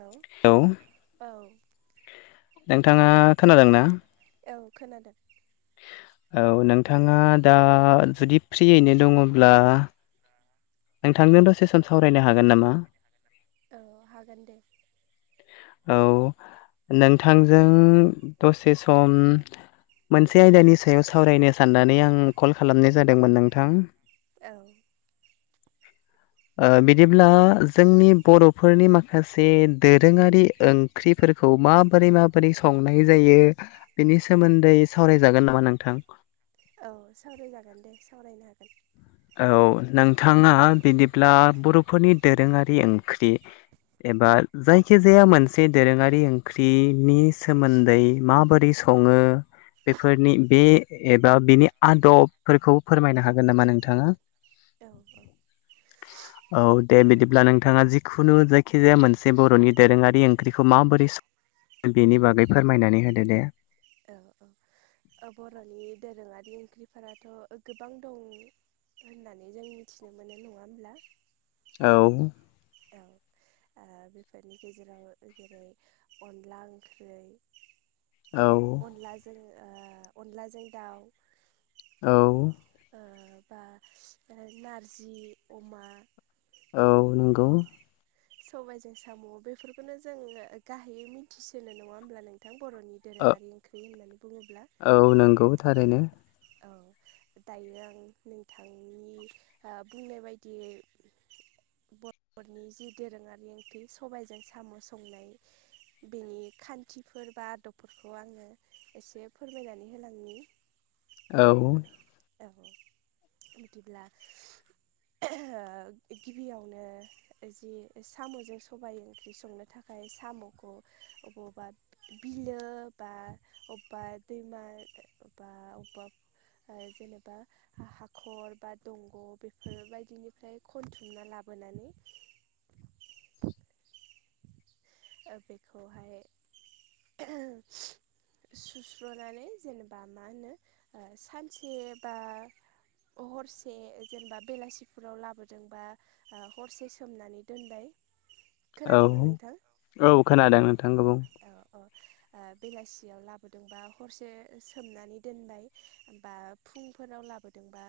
औ हेलौ औ नोंथाङा खोनादों ना औ खोनादों औ नोंथाङा दा जुदि फ्रियैनो दङब्ला नों थांजों दसे सम सावरायनो हागोन नामा औ हागोन दे औ नोंथांजों दसे सम मोनसे आयदानि सायाव सावरायनो साननानै आं कल खालामनाय जादोंमोन नोंथां औ [inaudible] बिदिब्ला जोंनि बर'फोरनि माखासे दोरोङारि ओंख्रिफोरखौ माबोरै माबोरै संनाय जायो बेनि सोमोन्दै सावरायजागोन नामा नोंथां औ सावरायजागोन दे सावरायनो हागोन औ नोंथाङा बिदिब्ला बर'फोरनि दोरोङारि ओंख्रि एबा जायखिजाया मोनसे दोरोङारि ओंख्रिनि सोमोन्दै माबोरै स सङो बेफोरनि बे एबा बिनि आदबफोरखौ फोरमायनो हागोन नामा नों थाङा औ औ [inaudible] औ दे बिदिब्ला नोंथाङा जिखुनु जायखिजाया मोनसे बर'नि दोरोङारि ओंख्रिखौ माबोरै स बेनि बागै फोरमायनानै होदो दे औ औ बर'नि दोरोङारि ओंख्रिफोराथ गोबां दं होननानै जों मिथिनो मोनो नङा होमब्ला औ ओं बेफोरनि गेजेराव जेरै अनला ओंख्रि औ अनलाजों अनलाजों दाउ औ ओ बा नारजि अमा औ नंगौ सबायजों साम बेफोरखौनो जोङो गाहायै मिथिसिनो नङा होमब्ला नों थां बर'नि ओ दोरोङारि ओंख्रि होननानै बुङोब्ला औ नंगौ थारैनो औ दायो आं नोंथांनि बुंनाय बायदियै बर'नि जि दोरोङारि ओंख्रि सबायाइजों साम संनाय बेनि खान्थिफोर बा आदबफोरखौ आङो एसे फोरमायनानै होलांनि औ औ बिदिब्ला गिबियावनो जि सामजों सबाय ओंख्रि संनो थाखाय सामखौ अबावबा बिलो बा अबेबा दैमा बा अबेबा आ जेनेबा हाखर बा दंग बेफोरबायदिनिफ्राय खनथुमना लाबोनानै बेखौहाय सुस्रनानै जेनेबा मा होनो सानसे बा हरसे जेनेबा बेलासिफोराव लाबोदोंबा ओ हरसे सोमनानै दोनबाय औ खोनादोंना नोंथां औ खोनादों नोंथां बुं औ औ ओ बेलासियाव लाबोदोंबा हरसे सोमनानै दोनबाय बा फुंफोराव लाबोदोंबा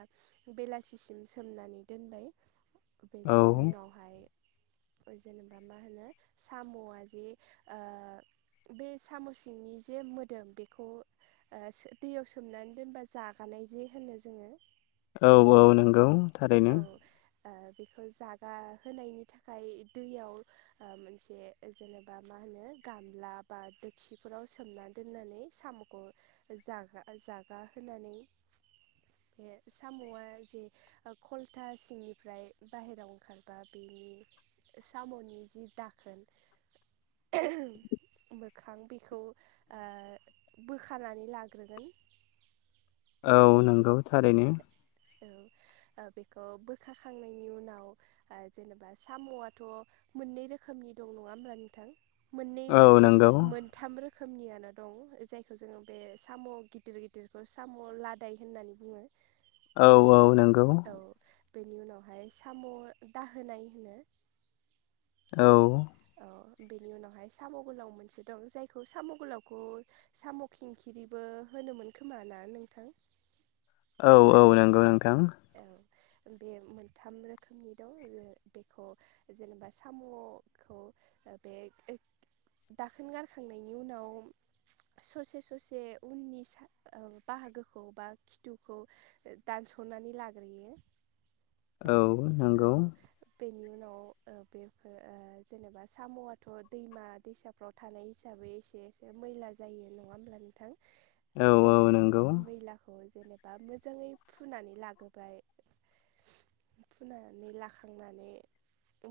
बेलासेसिम सोमनानै दोनबाय [inaudible] बेनि उनाव हाय जेनेबा मा होनो सामआजे ओ बे साम सिंनि जे मोदोम बेखौ ओ दैयाव सोमनानै दोनबा जागानाय जे होनो जोङो औ औ नंगौ थारैनो औ ओ बेखौ जागा होनायनि थाखाय दैयाव मोनसे जेनेबा मा होनो गामला बा दोखिफोराव सोमना दोननानै सामखौ जागा जागा होनानै बे सामआ जे खलथा सिंनिफ्राय बाहेरायाव ओंखारबा बेनि सामनि जि दाखोन मोखां बेखौ ओ बोखानानै लाग्रोगोन औ नंगौ थारैनो औ ओ बेखौ बोखाखांनायनि उनाव ओ जेनेबा सामआथ मोननै रोखोमनि दं नङा होमब्ला नोंथां मोननै औ माने नंगौ मोन थाम रोखोमनियानो दं जायखौ जोङो बे साम गिदिर गिदिरखौ साम लाद दाय होननानै बुङो औ औ नंगौ औ बेनि उनावहाय साम' दाहोनाय होनो औ औ बेनि उनावहाय साम' गोलाव मोनसे दं जायखौ साम' गोलावखौ साम' खिंखिरिबो होनोमोन खोमा ना नोंथां औ औ नंगौ नोंथां औ बे मोनथाम रोखोमनि दं बेखौ जेनेबा साम'खौ बे [unintelligible] दाखोन गारखांनायनि उनाव ससे ससे उननि स ओ बाहागोखौ बा खिथुखौ दान्स नानै लाग्रोयो औ औ नंगौ बेनि उनाव ओ बेफोर जेनेबा साम'आथ' दैमा दैसाफ्राव थानाय हिसाबै एसे एसे मैला जायो नङा होमब्ला नोंथां औ बे औ नंगौ मैलाखौ जेनेबा मोजाङै फुनानै लाग्रोबाय फुनानै लाखांनानै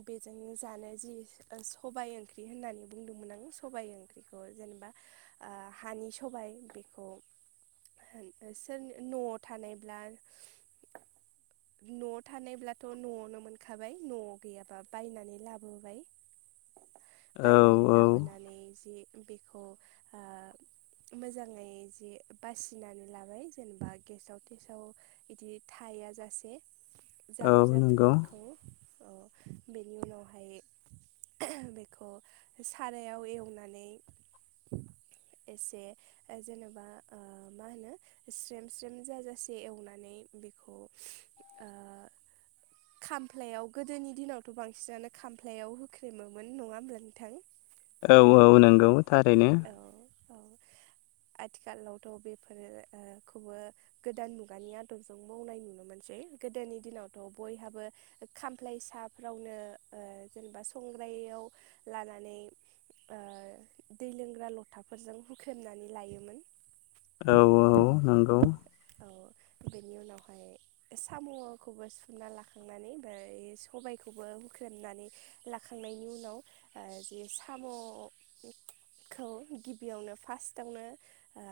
बेजोंनो जानो जिनिस सबाय ओंख्रि होननानै बुंदोंमोन आं सबाइ ओंख्रिखौ जेनेबा ओ हानि सबाय बेखौ सोर न'आव थानायब्ला न'आव थानायब्लाथ' न'आवनो मोनखाबाय न'आव गैयाबा बायनानै लाबोबाय [inaudible] बायनानै औ लाबोनानै जि बेखौ ओ मोजाङै जि बासिनानै लाबाय जेनेबा गेसाव -थेसाव बिदि थाया जासे जाबोर नंगौ जाथोरफोरखौ ओ बेनि उनावहाय बेखौ सारायाव एवनानै एसे जेनेबा मा होनो स्रेम स्रेम जाजासे एवनाय बेखौ ओ खामफ्लायाव गोदोनि दिनावथ' बांसिनानो खामफ्लायाव होख्रेमोमोन नङा होमब्ला नोंथां औ औ नंगौ थारैनो औ औ आथिखालावथ' बेफोरोखौबो गोदान मुगानि आदबजों मावनाय नुनो मोनसै गोदोनि दिनावथ' बयहाबो खामफ्लायसाफ्रावनो जेनेबा संग्रायाव लानानै दै लोंग्रा लथाफोरजों हुख्रेमनानै लायोमोन औ औ नंगौ औ बेनि उनावहाय साम'खौबो हुखुरना लाखांनानै ओमफ्राय सबायखौबो हुख्रेमनानै लाखांनायनि उनाव ओ जि साम' खौ गिबियावनो फार्स्टावनो ओ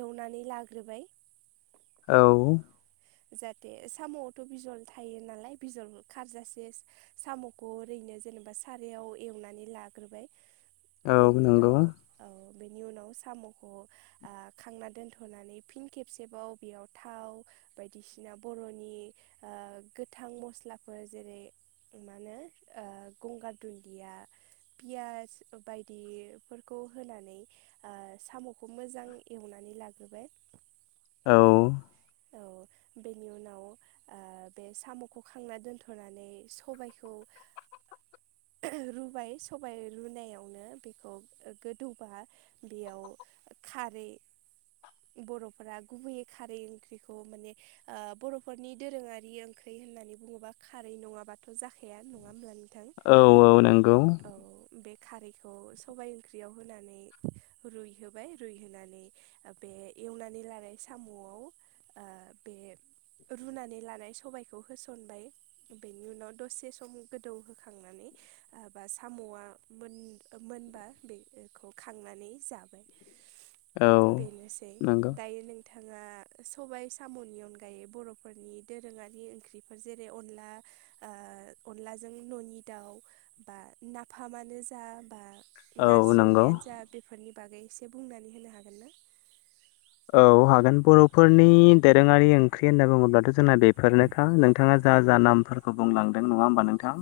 एवनानै लाग्रोबाय औ जाहाथे साम'आवथ' बिजर थायो नालाय बिजर खारजासे साम'खौ ओरैनो जेनेबा सारायाव एवनानै लाग्रोबाय औ बेनि नंगौ उनाव औ बेनि उनाव साम'खौ खांना दोनथ'नानै फिन खेबसेबाव बेयाव थाव बायदिसिना बर'नि गोथां मस्लाफोर जेरै मा होनो गंगार दुन्दिया पियास बायदिफोरखौ होनानै साम'खौ मोजां एवनानै लाग्रोबाय औ औ बेनि उनाव बे साम'खौ खांना दोन्थ'नानै सबायखौ रुबाय सबाय रुनायावनो बेखौ गोदौबा बेयाव खारै बर'फोरा गुबैयै खारै ओंख्रि खौ माने बर'फोरनि दोरोङारि ओंख्रि होननानै बुङोब्ला खारै नङाबाथ' जाखाया नङामोनानो औ औ नंगौ औ बे खारैखौ सबाय ओंख्रियाव होनानै रुइहोबाय रुइहोनानै बे एवनानै लानाय साम'आव बे रुनानै लानाय सबायाइखौ होसनबाय बेनि उनाव दसे सम गोदौहोखांनानै बा साम'आ मोन मोनबा बेखौ खांनानै जाबाय [inaudible] बेनोसै दायो नोंथाङा सबायाइ साम'नि अनगायै बर'फोरनि दोरोङारि ओंख्रिफोर जेरै अनला अनलाजों न'नि दाउ बा नाफामानो जा बा औ नारजि नंगौ अमायानो जा बेफोरनि बागै एसे बुंनानै होनो हागोन ना औ हागोन बर'फोरनि दोरोङारि ओंख्रि होनना बुङोब्लाथ' जोंना बेफोरनोखा नोंथाङा जा जा नामफोरखौ बुंलांदों नङा होमबा नोंथां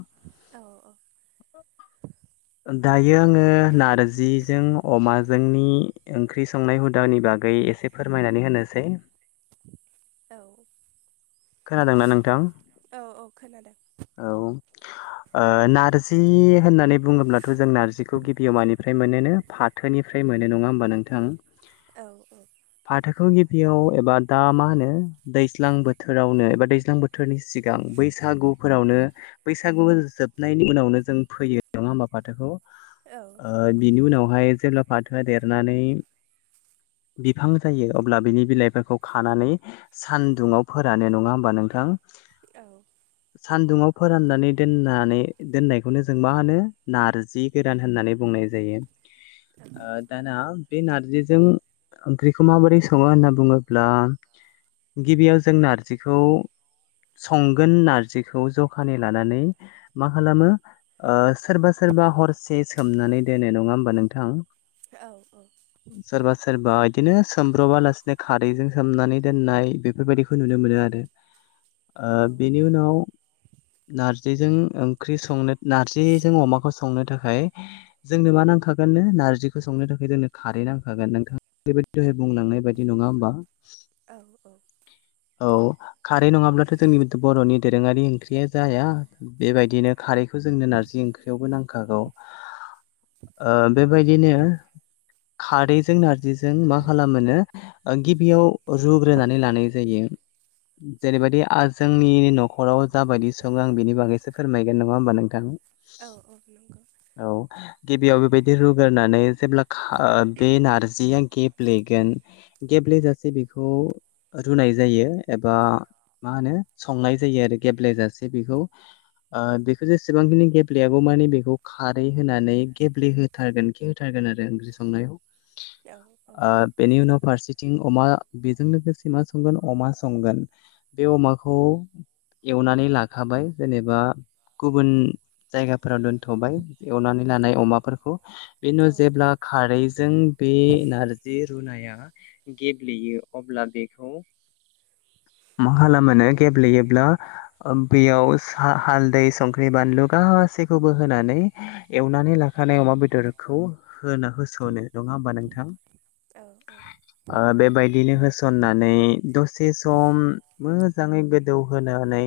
औ औ [inaudible] दायो आङो नारजिजों अमाजोंनि ओंख्रि संनाय हुदानि बागै ए एसे फोरमायनानै होनोसै औ खोनादोंना नोंथां औ औ खोनादों औ नारजि होननानै बुङोब्लाथ' जों नारजिखौ गिबियाव मानिफ्राय मोनोनो फाथ थोनिफ्राय मोनो नङा होमबा नोंथां औ औ फाथोखौ गिबियाव एबा दा मा होनो दैस्लां बोथोर बोथोरावनो एबा दैज्लां बोथोरनि सिगां बैसागुफोरावनो बैसागु जोबनायनि उनावनो जों फैयो नङा होमबा फाथोखौ औ नंगौ बिनि उनावहाय जेब्ला फाथोआ देरनानै बिफां जायो अब्ला बिनि बिलाइफोरखौ खानानै सानदुंङाव फोरानो नङा होमबा नोंथां औ [inaudible] सान्दुंङाव फोराननानै दोननानै दोननायखौनो जों मा होनो नारजि गोरान होननानै बुंनाय औ [unintelligible] दाना बे नारजिजों ओंख्रिखौ माबोरै सङो होनना बुङोब्ला गिबियाव जों नारजिखौ संगोन नारजिखौ जखानि लानानै मा खालामो सोरबा सोरबा हरसे सोमनानै दोनो नङा होमबा नोंथां औ औ सोरबा सोरबा बिदिनो सोमब्र'बा लासिनो खारैजों सोमनानै दोननाय बेफोरबायदिखौ खौ नुनो मोनो आरो बेनि उनाव नार्जिजों ओंख्रि संनो नार्जिजों अमाखौ संनो थाखाय जोंनो मा नांखागोन ननो नारजिखौ संनो थाखाय जोंनो खारै नांखागोन नोंथां बेबायदि दहाय बुंलांनाय बायदि नङा होमबा औ औ। औ खारै नङाब्लाथ' जोंनि बर'नि दोरोङारि ओंख्रिया जाया। बेबायदिनो खारैखौ जोंनो नारजि ओंख्रियावबो नांखागौ। बेबायदिनो खारैजों नारजिजों मा खालामो। गिबियाव रुग्रोनानै लानाय जायो। जेरैबायदि जोंनि न'खराव जाबायदि सङो आं बिनि बागैसो फोरमायगोन नङा होमबा नोंथां। औ औ नंगौ। औ गिबियाव बेबायदि रुग्रोनानै जेब्ला बे नारजियाखि गेब्लेगोन गेब्लेेजासे बेखौ रुनाय जायो। एबा मा होनो। संनाय जायो आरो गेब्लेेजासे बेखौ बेखौ जेसेबांखिनि गेब्लेयाबौ माने बेखौ। खारै होनानै गेब्लेहोथारगोन खि होथारगोन आरो ओंख्रि औ औ संनायाव। बेनि उनाव फारसेथिं अमा बेजों लोगोसे मा संगोन अमा संगोन बे अमाखौ एवनानै लाखाबाय जेनेबा गुबुन जायगाफोराव दोनथ'बाय एवनानै लानाय अमाफोरखौ बे उम औ जेब्ला। खारैजों बे नारजि रुनाया गेब्लेयो अब्ला बेखौ मा लामानो गेब्लेयोब्ला बेयाव हालदै संख्रि बानलु गासै खबोहानै एवनानै लाखानाय अमा बेदरखौ। होना होसावनो नङा होमबा नोंथां। औ औ। बेबायदिनो होसननानै। दसे सम मोजाङै गोदौहोनानै।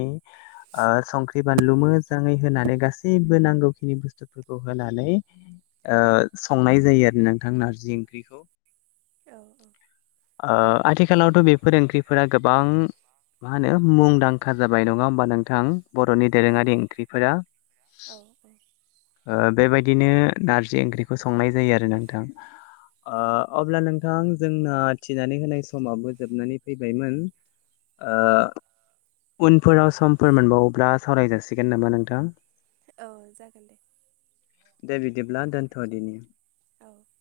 संख्रि बानलु मोजाङै होनानै गासैबो नांगौखिनि बुस्थु। फोरखौ होनानै संनाय जायो आरो नोंथां नारजि ओंख्रिखौ औ औ आथिखालावथ' बे फोरोंगिरिफोरा गोबां मा होनो मुंदांखा जाबाय नङा होमबा नोंथां। बर'नि दोरोङारि ओंख्रिफोरा औ बेबायदिनो नारजि ओंख्रिखौ संनाय जायो आरो नोंथां। अब्ला नोंथां जोंना थिनानै होनाय समाबो जोबनानै। फैबायमोन उनफोराव समफोर मोनबावोब्ला सावरायजासिगोन नामा नोंथां। औ जागोन दे दे बिदिब्ला दोन्थ' दिनि औ